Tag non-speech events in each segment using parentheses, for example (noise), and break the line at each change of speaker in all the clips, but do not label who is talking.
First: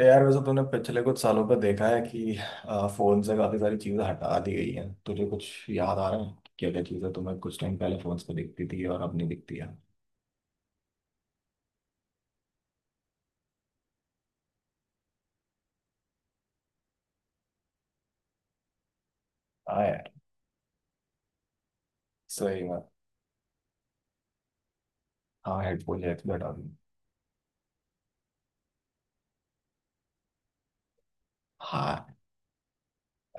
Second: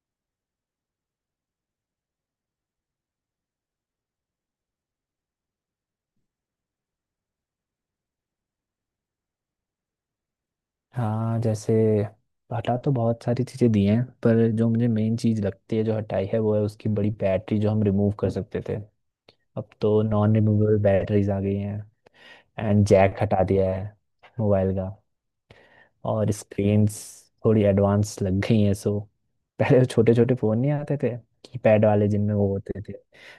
यार वैसे तूने पिछले कुछ सालों पर देखा है कि फोन से काफी सारी चीजें हटा दी गई हैं। तुझे कुछ याद आ रहा है क्या क्या चीजें तुम्हें कुछ टाइम पहले फोन पे दिखती थी और अब नहीं दिखती है।
हाँ, जैसे हटा तो बहुत सारी चीज़ें दी हैं, पर जो मुझे मेन चीज़ लगती है जो हटाई है वो है उसकी बड़ी बैटरी जो हम रिमूव कर सकते थे। अब
हाँ
तो
यार,
नॉन रिमूवेबल बैटरीज आ गई हैं।
सही
एंड
बात।
जैक हटा दिया है मोबाइल का।
हाँ, हेडफोन जैक
और
भी हटा दी।
स्क्रीन्स थोड़ी एडवांस लग गई हैं, सो (laughs) पहले छोटे छोटे फ़ोन नहीं आते थे, कीपैड वाले
हाँ,
जिनमें वो होते थे।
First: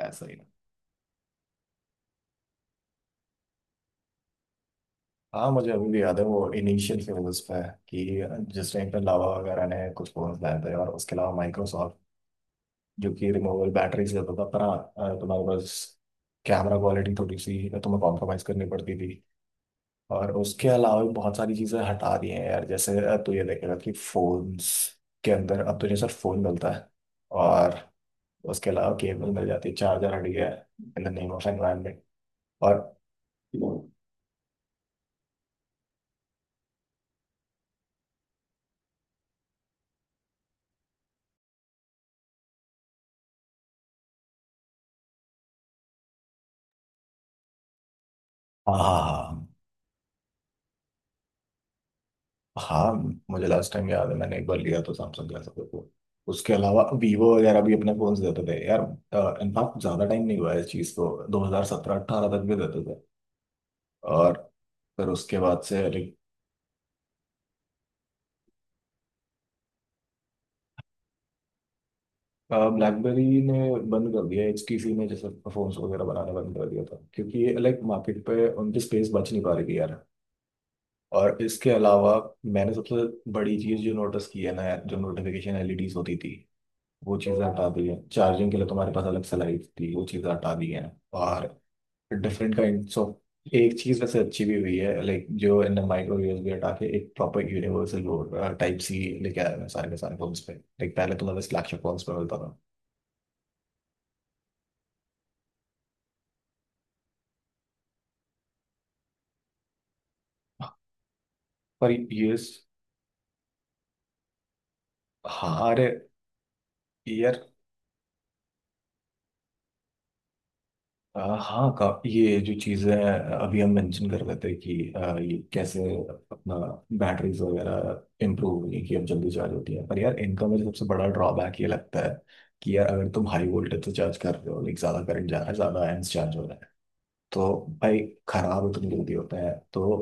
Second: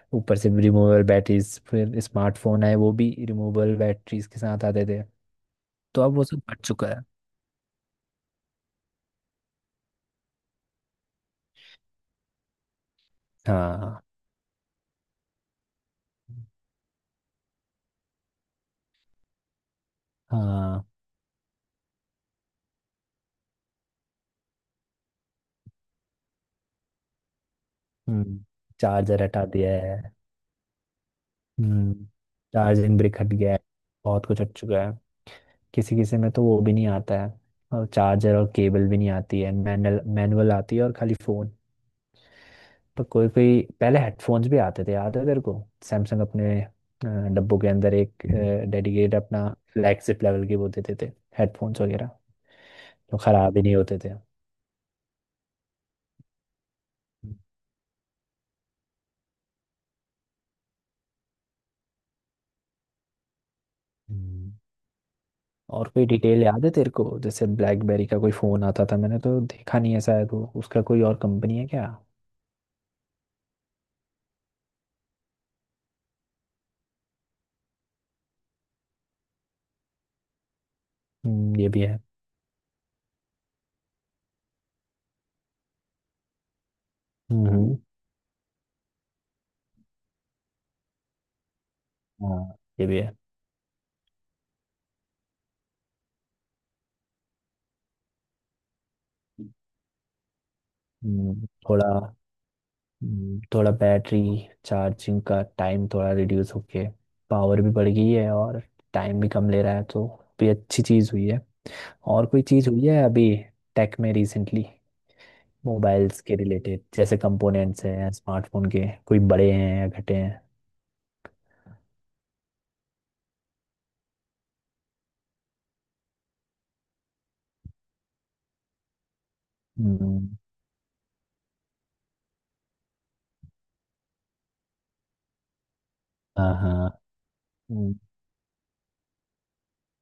ऐसा ही।
ऊपर से रिमूवेबल बैटरीज, फिर स्मार्टफोन आए वो भी रिमूवेबल बैटरीज के साथ आते थे।
हाँ, मुझे अभी भी
तो अब
याद है
वो
वो
सब हट चुका
इनिशियल
है।
फेजेस पे कि जिस टाइम पे लावा वगैरह ने कुछ फोन लाए थे, और उसके अलावा माइक्रोसॉफ्ट, जो कि रिमूवेबल
हाँ
बैटरी से होता था। पर हाँ, तुम्हारे पास कैमरा क्वालिटी थोड़ी सी तुम्हें कॉम्प्रोमाइज करनी पड़ती थी। और उसके
हाँ।
अलावा भी बहुत सारी चीजें हटा दी हैं यार। जैसे अब तो ये देखेगा कि फोन्स के अंदर अब तुझे सिर्फ फोन मिलता है, और
हम्म।
उसके अलावा
चार्जर
केबल
हटा
मिल जाती
दिया
है।
है।
चार्जर हट गया है in the name of
hmm.
Environment. और
चार्जिंग ब्रिक हट गया है। बहुत कुछ हट चुका है। किसी किसी में तो वो भी नहीं आता है और चार्जर और केबल भी नहीं आती है, मैनुअल मैनुअल आती है और खाली फोन। पर कोई कोई पहले हेडफोन्स भी आते थे, याद है तेरे को? सैमसंग अपने डब्बों के अंदर एक
हाँ,
डेडिकेट
हाँ।
अपना, फ्लैगशिप लेवल के वो देते थे, हेडफोन्स वगैरह,
हाँ हाँ,
जो
मुझे
खराब ही
लास्ट
नहीं
टाइम
होते
याद
थे।
है मैंने एक बार लिया तो सैमसंग का सब को। उसके अलावा वीवो वगैरह भी अपने फोन देते थे यार। इनफैक्ट ज्यादा टाइम नहीं हुआ है इस चीज को, 2017 18 तक भी देते थे। और
हम्म।
फिर उसके बाद से
और कोई
like
डिटेल याद है तेरे को, जैसे ब्लैकबेरी का कोई फ़ोन आता था? मैंने तो देखा नहीं है, शायद वो उसका कोई और कंपनी है क्या?
ब्लैकबेरी ने बंद कर दिया, एचटीसी ने जैसे फोन वगैरह बनाना बंद कर दिया था, क्योंकि ये लाइक मार्केट पे उनकी स्पेस बच नहीं पा रही थी यार। और
ये
इसके
भी है।
अलावा मैंने सबसे बड़ी चीज़ जो नोटिस की है ना यार, जो नोटिफिकेशन एलईडीज होती थी, वो चीज़ें हटा
हम्म।
दी है। चार्जिंग के लिए तुम्हारे पास अलग से लाइट थी, वो चीज़ें हटा दी हैं। और
हाँ,
डिफरेंट
ये
काइंड्स
भी है।
ऑफ एक चीज़ वैसे अच्छी भी हुई है लाइक, जो इन माइक्रो यूएसबी हटा के एक प्रॉपर यूनिवर्सल टाइप सी लेके आया है सारे के सारे फोन्स पे। लाइक पहले तुम्हें बस फ्लैगशिप फोन्स पे
थोड़ा।
मिलता था।
थोड़ा बैटरी चार्जिंग का टाइम थोड़ा रिड्यूस होके पावर भी बढ़ गई है और टाइम भी कम ले रहा है, तो भी अच्छी चीज़ हुई है।
पर
और
ये
कोई
स-
चीज़ हुई है अभी टेक में रिसेंटली,
हाँ अरे
मोबाइल्स के रिलेटेड, जैसे
यार,
कंपोनेंट्स हैं स्मार्टफोन के, कोई बड़े हैं या घटे हैं?
हाँ का ये जो चीजें अभी हम मेंशन कर रहे थे कि ये कैसे अपना बैटरीज वगैरह इम्प्रूव हुई कि अब जल्दी चार्ज होती है, पर यार
हम्म,
इनका मुझे सबसे बड़ा ड्रॉबैक ये लगता है कि यार अगर तुम हाई वोल्टेज से चार्ज कर रहे हो, लाइक ज्यादा करंट जा रहा है, ज्यादा एम्स चार्ज हो
हाँ
रहा है,
हाँ।
तो भाई खराब इतनी जल्दी होता है। तो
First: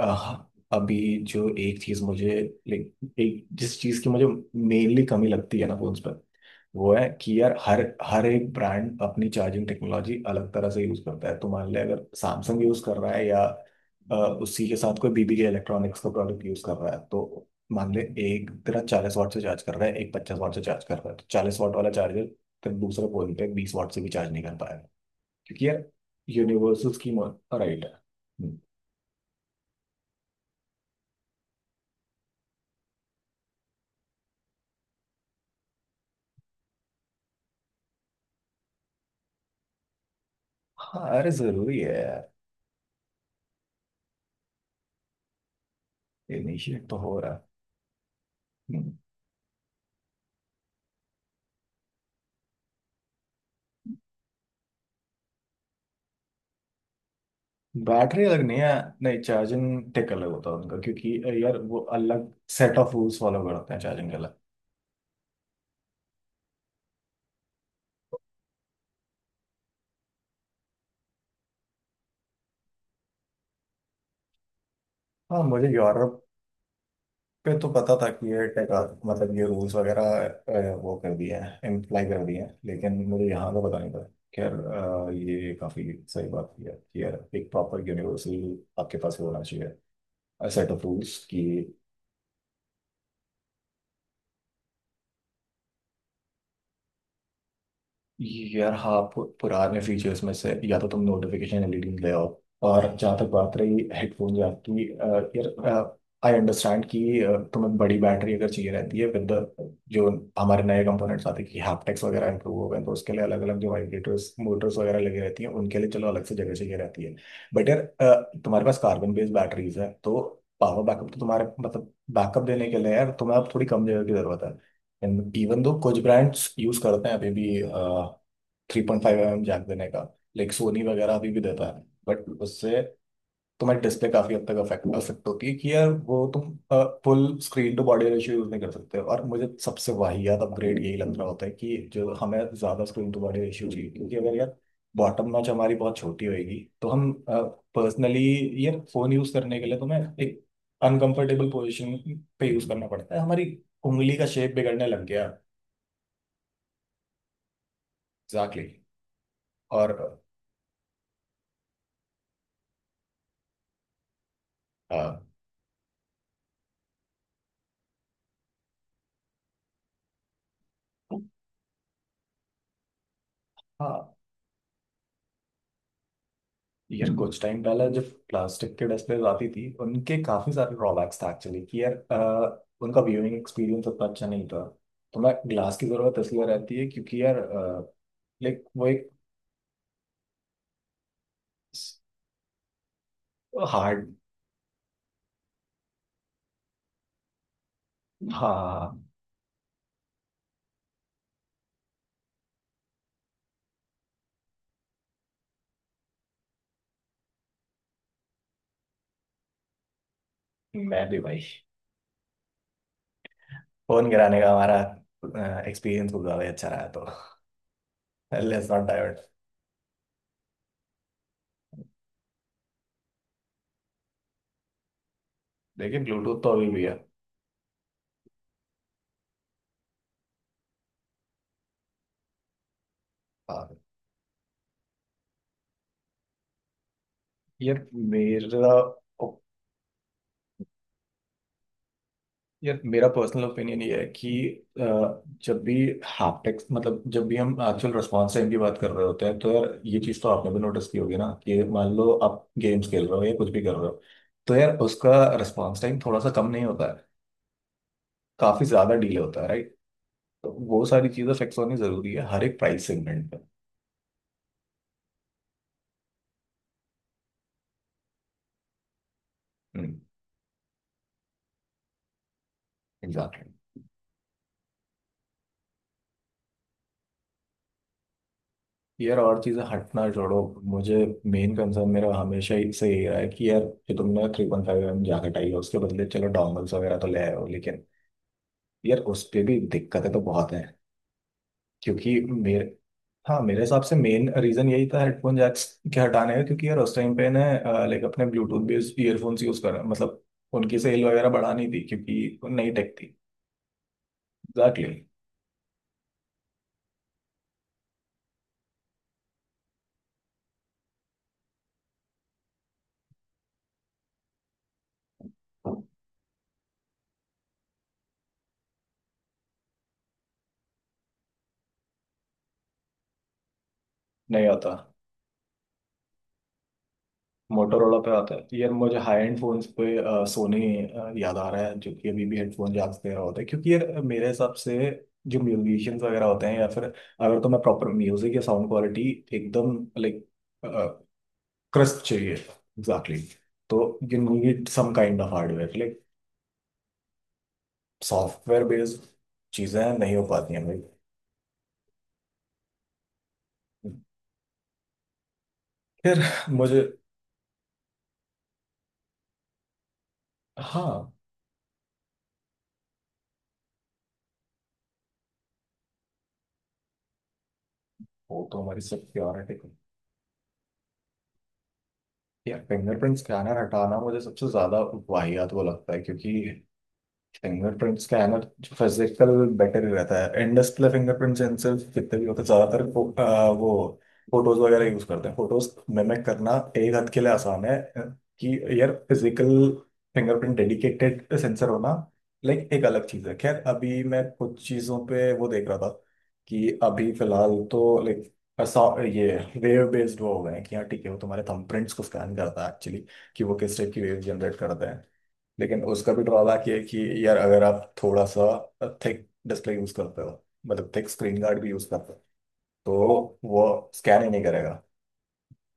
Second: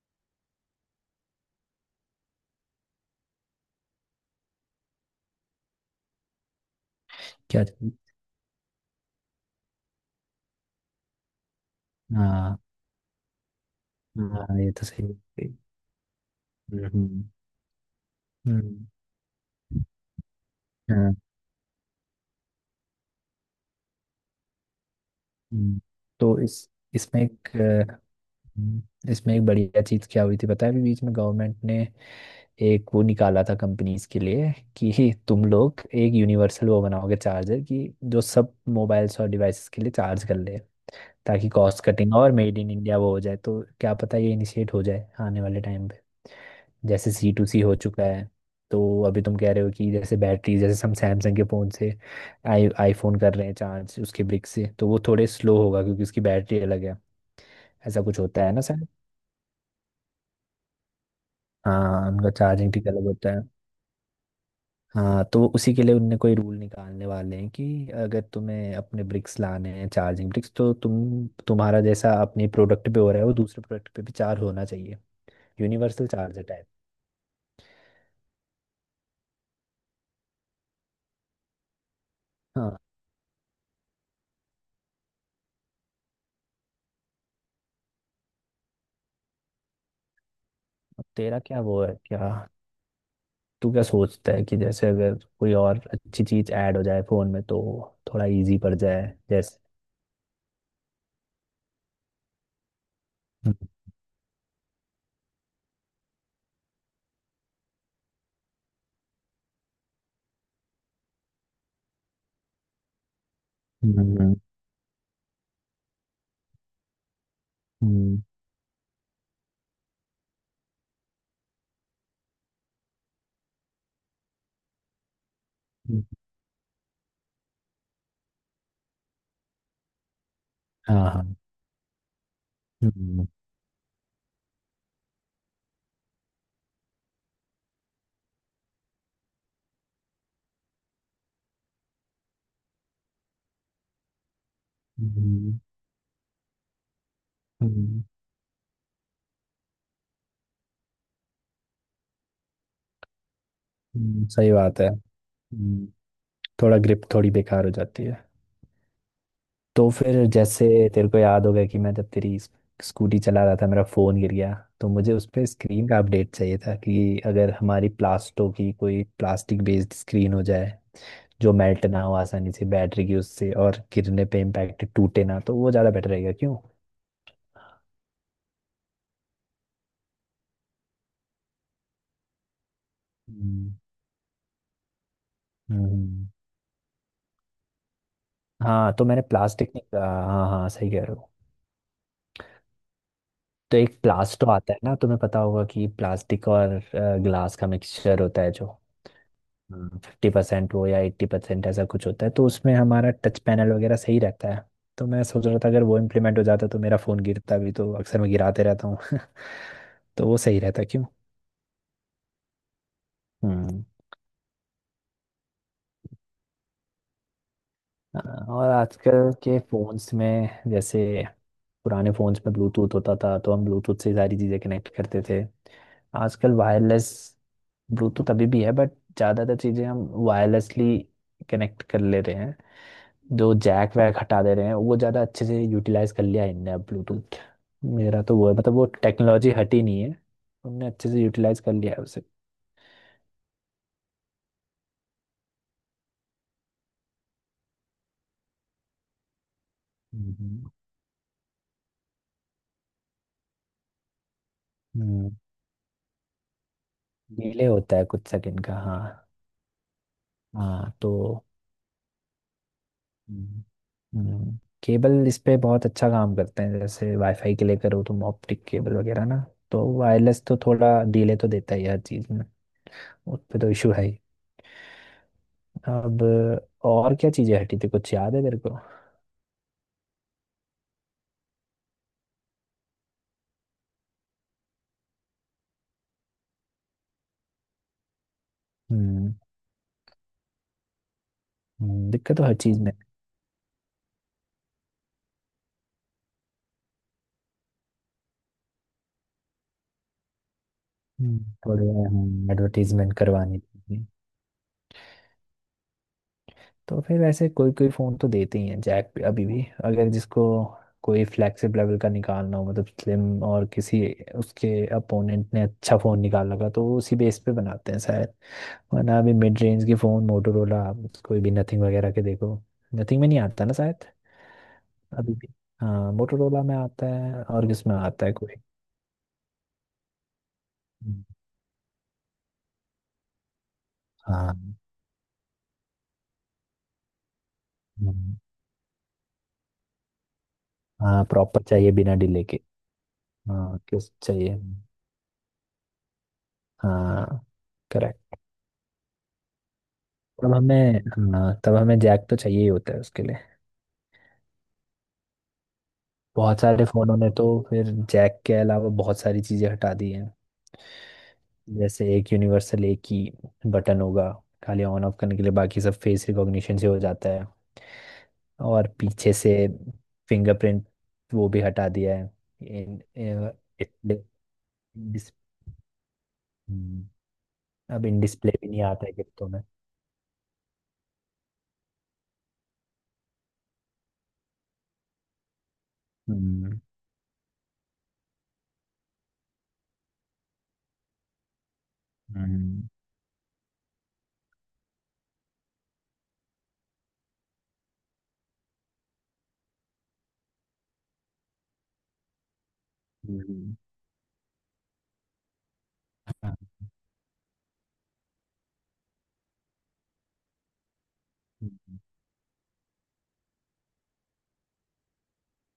आह, अभी जो एक चीज मुझे लाइक, एक जिस चीज की मुझे मेनली कमी लगती है ना फोन्स पर, वो है कि यार
क्या
हर
चाहिए?
हर एक ब्रांड अपनी चार्जिंग टेक्नोलॉजी अलग तरह से यूज करता है। तो मान ले अगर
हाँ
सैमसंग यूज कर रहा है या अ,
हाँ,
उसी
ये
के
तो
साथ
सही
कोई बीबी के
है।
इलेक्ट्रॉनिक्स का प्रोडक्ट यूज कर रहा है,
हम्म।
तो मान ले एक तेरा
हम्म,
चालीस वाट से चार्ज कर रहा है, एक पचास वाट से चार्ज कर रहा
हाँ।
है, तो चालीस वाट वाला चार्जर फिर दूसरे फोन पे बीस वाट से भी चार्ज नहीं कर पाएगा, क्योंकि
हम्म।
यार
तो इस
यूनिवर्सल स्कीम
इसमें एक
राइट है।
अ,
हम्म।
हम्म, इसमें एक बढ़िया चीज क्या हुई थी पता है, अभी बीच में गवर्नमेंट ने एक वो निकाला था कंपनीज के लिए कि (laughs) तुम लोग एक यूनिवर्सल वो बनाओगे चार्जर, कि जो सब मोबाइल्स और डिवाइसेस के लिए चार्ज कर ले।
हाँ अरे,
ताकि
जरूरी
कॉस्ट
है
कटिंग
यार।
और मेड इन इंडिया वो हो जाए, तो क्या पता ये इनिशिएट हो जाए आने वाले टाइम पे।
इनिशिएट तो
जैसे
हो रहा
सी
है।
टू सी हो चुका है। तो
हम्म।
अभी तुम कह रहे हो कि जैसे बैटरी, जैसे हम सैमसंग के फ़ोन से आई आईफोन कर रहे हैं चार्ज उसके ब्रिक से, तो वो थोड़े स्लो होगा क्योंकि उसकी बैटरी अलग है, ऐसा कुछ
बैटरी अलग
होता है
नहीं
ना
है।
सर?
नहीं, चार्जिंग टेक अलग होता है उनका, क्योंकि यार वो
हाँ,
अलग
उनका चार्जिंग
सेट
ठीक
ऑफ
अलग
रूल्स
होता
फॉलो
है।
करते हैं चार्जिंग के अलग।
हाँ, तो उसी के लिए उनने कोई रूल निकालने वाले हैं, कि अगर तुम्हें अपने ब्रिक्स लाने हैं चार्जिंग ब्रिक्स, तो तुम तुम्हारा जैसा अपने प्रोडक्ट पे हो रहा है वो दूसरे प्रोडक्ट पे भी चार्ज होना चाहिए।
हाँ, मुझे
यूनिवर्सल
यूरोप
चार्ज है टाइप।
पे तो पता था कि ये टेक, मतलब ये रूल्स वगैरह, वो कर दिया है, इम्प्लाई कर दिया है,
हाँ।
लेकिन मुझे यहाँ का पता नहीं था। खैर, ये काफी सही बात की है कि यार एक प्रॉपर यूनिवर्सल आपके पास होना चाहिए सेट ऑफ
अब
रूल्स
तेरा
कि।
क्या वो है क्या, तू क्या सोचता है कि जैसे अगर कोई और अच्छी चीज ऐड हो जाए फोन में तो थोड़ा इजी
यार
पड़
हाँ,
जाए? जैसे।
पुराने फीचर्स में से या तो तुम नोटिफिकेशन एलईडी ले आओ, और जहाँ तक
हम्म।
बात रही हेडफोन या की यार आई अंडरस्टैंड कि तुम्हें बड़ी बैटरी अगर चाहिए रहती है, विद जो हमारे नए कंपोनेंट्स आते हैं कि हैप्टिक्स वगैरह इंप्रूव हो गए हैं, तो उसके लिए अलग अलग जो वाइब्रेटर्स
हम्म,
मोटर्स वगैरह लगी रहती हैं उनके लिए चलो अलग से जगह चाहिए रहती है। बट यार,
हम्म,
तुम्हारे पास कार्बन बेस्ड बैटरीज है तो पावर बैकअप तो तुम्हारे, मतलब बैकअप देने के लिए यार तुम्हें अब थोड़ी कम जगह की जरूरत है। इवन दो कुछ
हम्म,
ब्रांड्स यूज करते हैं अभी भी three point five M M jack देने का, लाइक सोनी
हाँ
वगैरह अभी
हाँ।
भी देता है, बट उससे
हम्म।
तुम्हारी डिस्प्ले काफी हद तक अफेक्ट अफेक्ट होती है कि यार वो तुम full screen to body ratio use नहीं कर सकते। और मुझे सबसे वाहियात अपग्रेड यही लग रहा होता है कि जो हमें ज्यादा स्क्रीन टू बॉडी रेशियो चाहिए, क्योंकि अगर यार बॉटम नॉच
हम्म,
हमारी बहुत छोटी होगी, तो हम
हम्म,
पर्सनली यार फोन यूज करने के लिए तुम्हें एक अनकंफर्टेबल पोजीशन पे यूज करना पड़ता है, हमारी उंगली का
सही
शेप
बात
बिगड़ने
है।
लग गया।
हम्म, थोड़ा ग्रिप थोड़ी बेकार हो जाती है।
Exactly exactly.
तो
और
फिर जैसे तेरे को याद होगा कि मैं जब तेरी स्कूटी चला रहा था, मेरा फ़ोन गिर गया। तो मुझे
अ,
उस पर स्क्रीन का अपडेट चाहिए था कि अगर हमारी प्लास्टो की कोई प्लास्टिक बेस्ड स्क्रीन हो जाए, जो मेल्ट ना हो आसानी से बैटरी की उससे और
हाँ
गिरने पे इम्पैक्ट टूटे ना, तो वो ज़्यादा बेटर रहेगा क्यों?
यार, कुछ टाइम पहले जब प्लास्टिक के डिस्प्लेज आती थी, उनके काफी सारे ड्रॉबैक्स था एक्चुअली, कि यार उनका व्यूइंग
हम्म,
एक्सपीरियंस उतना अच्छा नहीं था। तो मैं ग्लास की जरूरत
हम्म।
इसलिए रहती है क्योंकि यार लाइक वो
हाँ तो
एक
मैंने प्लास्टिक नहीं कहा, हाँ हाँ सही कह रहे हो। तो एक
हार्ड।
प्लास्टो आता है ना, तुम्हें पता होगा कि प्लास्टिक और ग्लास का मिक्सचर
हाँ
होता है, जो
हाँ, हाँ,
50% हो या 80%, ऐसा कुछ होता है, तो उसमें हमारा टच पैनल वगैरह सही रहता है। तो मैं सोच रहा था अगर वो इम्प्लीमेंट हो जाता तो मेरा फ़ोन गिरता भी, तो अक्सर मैं गिराते रहता हूँ (laughs) तो वो सही रहता क्यों।
मैं भी भाई
हम्म।
फोन गिराने का हमारा एक्सपीरियंस कुछ ज्यादा ही अच्छा रहा तो (laughs)
हाँ, और
लेट्स नॉट डाइवर्ट।
आजकल के फ़ोन्स में जैसे पुराने फ़ोन्स में ब्लूटूथ होता था, तो हम ब्लूटूथ से सारी चीज़ें कनेक्ट करते थे।
लेकिन ब्लूटूथ तो
आजकल
अभी भी है।
वायरलेस, ब्लूटूथ अभी भी है बट ज़्यादातर चीज़ें हम वायरलेसली कनेक्ट कर ले रहे हैं। जो
हाँ
जैक वैक हटा दे रहे हैं वो ज़्यादा अच्छे से यूटिलाइज कर लिया है इनने अब ब्लूटूथ।
यार।
मेरा तो वो है
मेरा
मतलब वो टेक्नोलॉजी हटी नहीं है, उनने अच्छे से यूटिलाइज कर लिया है उसे।
मेरा पर्सनल ओपिनियन ये है कि अ, जब भी हैप्टिक्स, मतलब जब भी हम एक्चुअल रिस्पॉन्स टाइम की बात कर रहे होते हैं, तो यार ये चीज़ तो आपने भी
हम्म,
नोटिस की होगी ना कि मान लो आप गेम्स खेल रहे हो या कुछ भी कर रहे हो, तो यार उसका रिस्पॉन्स टाइम थोड़ा सा कम नहीं होता है,
डिले होता है कुछ
काफ़ी
सेकंड का,
ज़्यादा
हाँ।
डिले होता है, राइट। तो वो
हाँ
सारी चीज़ें
तो।
फिक्स होनी ज़रूरी है हर एक प्राइस सेगमेंट पर।
हम्म। हम्म, केबल इस पे बहुत अच्छा काम करते हैं, जैसे वाईफाई के लिए करो तुम ऑप्टिक केबल वगैरह ना। तो वायरलेस तो थोड़ा डिले तो देता ही है हर चीज़ में, उस
एग्जैक्टली।
पे तो इशू है ही। अब और क्या चीज़ें हटी थी, कुछ याद है तेरे को?
यार और चीज़ें हटना छोड़ो, मुझे मेन कंसर्न मेरा हमेशा ही से ये रहा है कि यार जो तुमने three point five M jacket आई है, उसके बदले चलो डोंगल्स वगैरह तो ले आए हो, लेकिन यार उस
हम्म।
पे भी दिक्कतें तो बहुत हैं, क्योंकि
दिक्कत तो हर
मेरे,
चीज़ में।
हाँ मेरे हिसाब से मेन रीजन यही था हेडफोन जैक्स के हटाने का, क्योंकि यार उस टाइम पे ना लाइक अपने ब्लूटूथ बेस्ड ईयरफोन्स यूज कर, मतलब उनकी सेल वगैरह
हम्म,
बढ़ानी थी
बढ़िया,
क्योंकि
हाँ
नई टेक
एडवर्टीजमेंट
थी।
करवानी थी।
एग्जैक्टली।
तो फिर वैसे कोई कोई फ़ोन तो देते ही हैं जैक पे अभी भी, अगर जिसको कोई फ्लैगशिप लेवल का निकालना हो मतलब स्लिम, और किसी उसके अपोनेंट ने अच्छा फ़ोन निकाल लगा तो वो उसी बेस पे बनाते हैं शायद। वरना अभी मिड रेंज के फ़ोन मोटोरोला, कोई भी नथिंग वगैरह के देखो, नथिंग में नहीं आता ना शायद
नहीं आता
अभी भी। हाँ मोटोरोला में आता है, और किसमें
मोटोरोला पे
आता है
आता
कोई।
है यार, मुझे हाई एंड फोन्स पे सोनी
हम्म,
याद आ रहा है जो कि अभी भी हेडफोन जैक्स दे रहा होता है, क्योंकि यार मेरे हिसाब
हाँ।
से जो म्यूजिशियंस वगैरह होते हैं या फिर अगर, तो मैं प्रॉपर म्यूजिक
हम्म,
या साउंड क्वालिटी एकदम लाइक
हाँ प्रॉपर चाहिए
क्रस्ट
बिना
चाहिए
डिले
था।
के।
Exactly exactly.
हाँ
तो
किस
यू
चाहिए।
Need some kind of hardware, like
हाँ, करेक्ट।
सॉफ्टवेयर बेस्ड चीज़ें नहीं हो पाती
तब
हैं भाई।
हमें, हाँ तब हमें जैक तो चाहिए ही होता है उसके लिए।
फिर
बहुत
मुझे,
सारे फोनों ने तो फिर जैक के अलावा बहुत सारी चीजें हटा दी हैं,
हाँ।
जैसे एक यूनिवर्सल एक ही बटन होगा खाली ऑन ऑफ करने के लिए, बाकी सब फेस रिकॉग्निशन से हो जाता है।
वो तो हमारी
और पीछे से
सिक्योरिटी
फिंगरप्रिंट वो भी हटा दिया है।
या
इन,
फिंगरप्रिंट
इन,
स्कैनर हटाना
डिस्प्ले-
मुझे सबसे ज़्यादा
डिस-
वाहियात वो लगता है, क्योंकि
हम्म,
फिंगरप्रिंट
अब इन
स्कैनर
डिस्प्ले भी नहीं आता है
फिजिकल
गिफ्टों में।
बेटर ही रहता है। एंड डिस्प्ले फिंगरप्रिंट सेंसर जितने भी होते हैं, ज्यादातर वो फोटोज वगैरह यूज करते हैं। फोटोज मिमिक करना
हम्म।
एक हद के लिए आसान है। कि यार फिजिकल फिंगरप्रिंट डेडिकेटेड सेंसर होना लाइक
हम्म।
एक अलग चीज है। खैर, अभी मैं कुछ चीजों पे वो देख रहा था कि अभी फिलहाल तो लाइक ये वेव बेस्ड वो हो गए हैं कि हाँ ठीक है वो तुम्हारे थंबप्रिंट्स को स्कैन करता है एक्चुअली, कि वो
हम्म,
किस टाइप की वेव जनरेट करते हैं। लेकिन उसका भी
हाँ,
ड्रॉबैक ये है कि यार अगर आप थोड़ा सा थिक डिस्प्ले यूज करते हो, मतलब थिक स्क्रीन गार्ड भी यूज
हम्म।
करते हो, तो वो स्कैन ही नहीं करेगा।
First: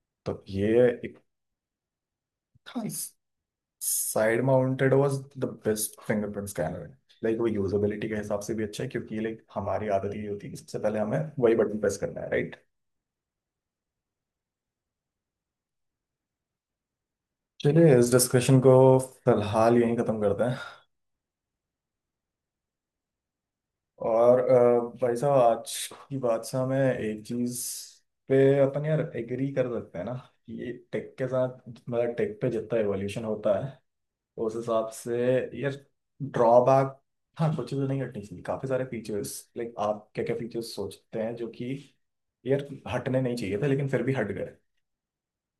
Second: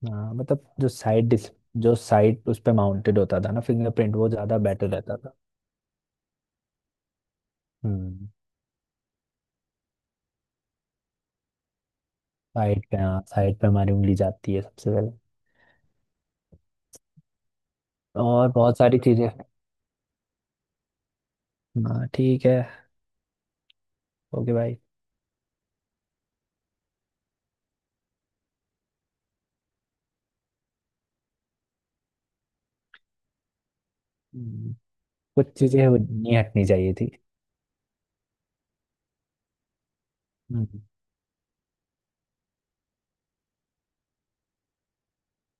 हाँ
तो
मतलब
ये एक
जो साइड उस पे माउंटेड होता था ना फिंगरप्रिंट, वो
साइड
ज्यादा बेटर
माउंटेड वाज
रहता था।
The best fingerprint scanner. Like वो यूजेबिलिटी के
हम्म।
हिसाब से भी अच्छा है, क्योंकि लाइक हमारी आदत ये होती है कि सबसे पहले हमें वही बटन प्रेस करना है, राइट।
साइड पे, हाँ साइड पे हमारी उंगली जाती है सबसे पहले।
चलिए इस
और
डिस्कशन को
बहुत सारी चीजें।
फिलहाल यहीं खत्म करते हैं।
हाँ ठीक है।
और
ओके भाई।
भाई साहब आज की बात से हमें एक चीज पे अपन यार एग्री कर सकते हैं ना, कि ये टेक के साथ, मतलब टेक पे जितना एवोल्यूशन होता है उस
हम्म,
हिसाब से
कुछ
यार
चीजें वो नहीं हटनी चाहिए
ड्रॉबैक।
थी।
हाँ, कुछ चीज़ें नहीं हटनी चाहिए। काफी सारे फीचर्स लाइक, आप क्या क्या फीचर्स
हम्म,
सोचते हैं जो कि यार हटने नहीं चाहिए थे लेकिन फिर भी हट गए।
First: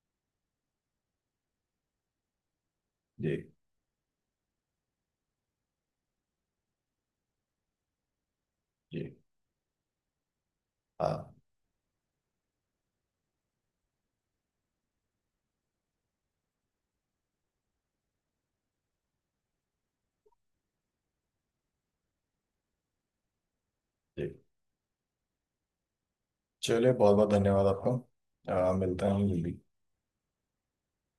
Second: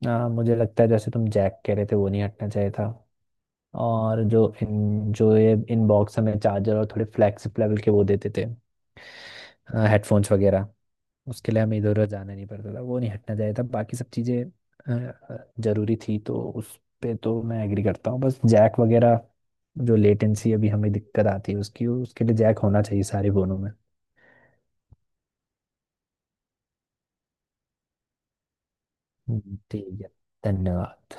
हाँ मुझे लगता है जैसे तुम जैक कह रहे थे वो नहीं हटना चाहिए था।
जी।
और जो ये इनबॉक्स हमें चार्जर और थोड़े फ्लैगशिप लेवल के वो देते थे
जी।
हेडफोन्स वगैरह,
हाँ।
उसके लिए हमें इधर उधर जाना नहीं पड़ता था, वो नहीं हटना चाहिए था। बाकी सब चीज़ें जरूरी थी तो उस पे तो मैं एग्री करता हूँ। बस जैक वगैरह, जो लेटेंसी अभी हमें दिक्कत आती है उसकी, उसके लिए जैक होना चाहिए सारे फोनों में।
जी। चलिए, बहुत बहुत धन्यवाद आपको। मिलते हैं हम
हम्म।
जल्दी।
ठीक है, धन्यवाद।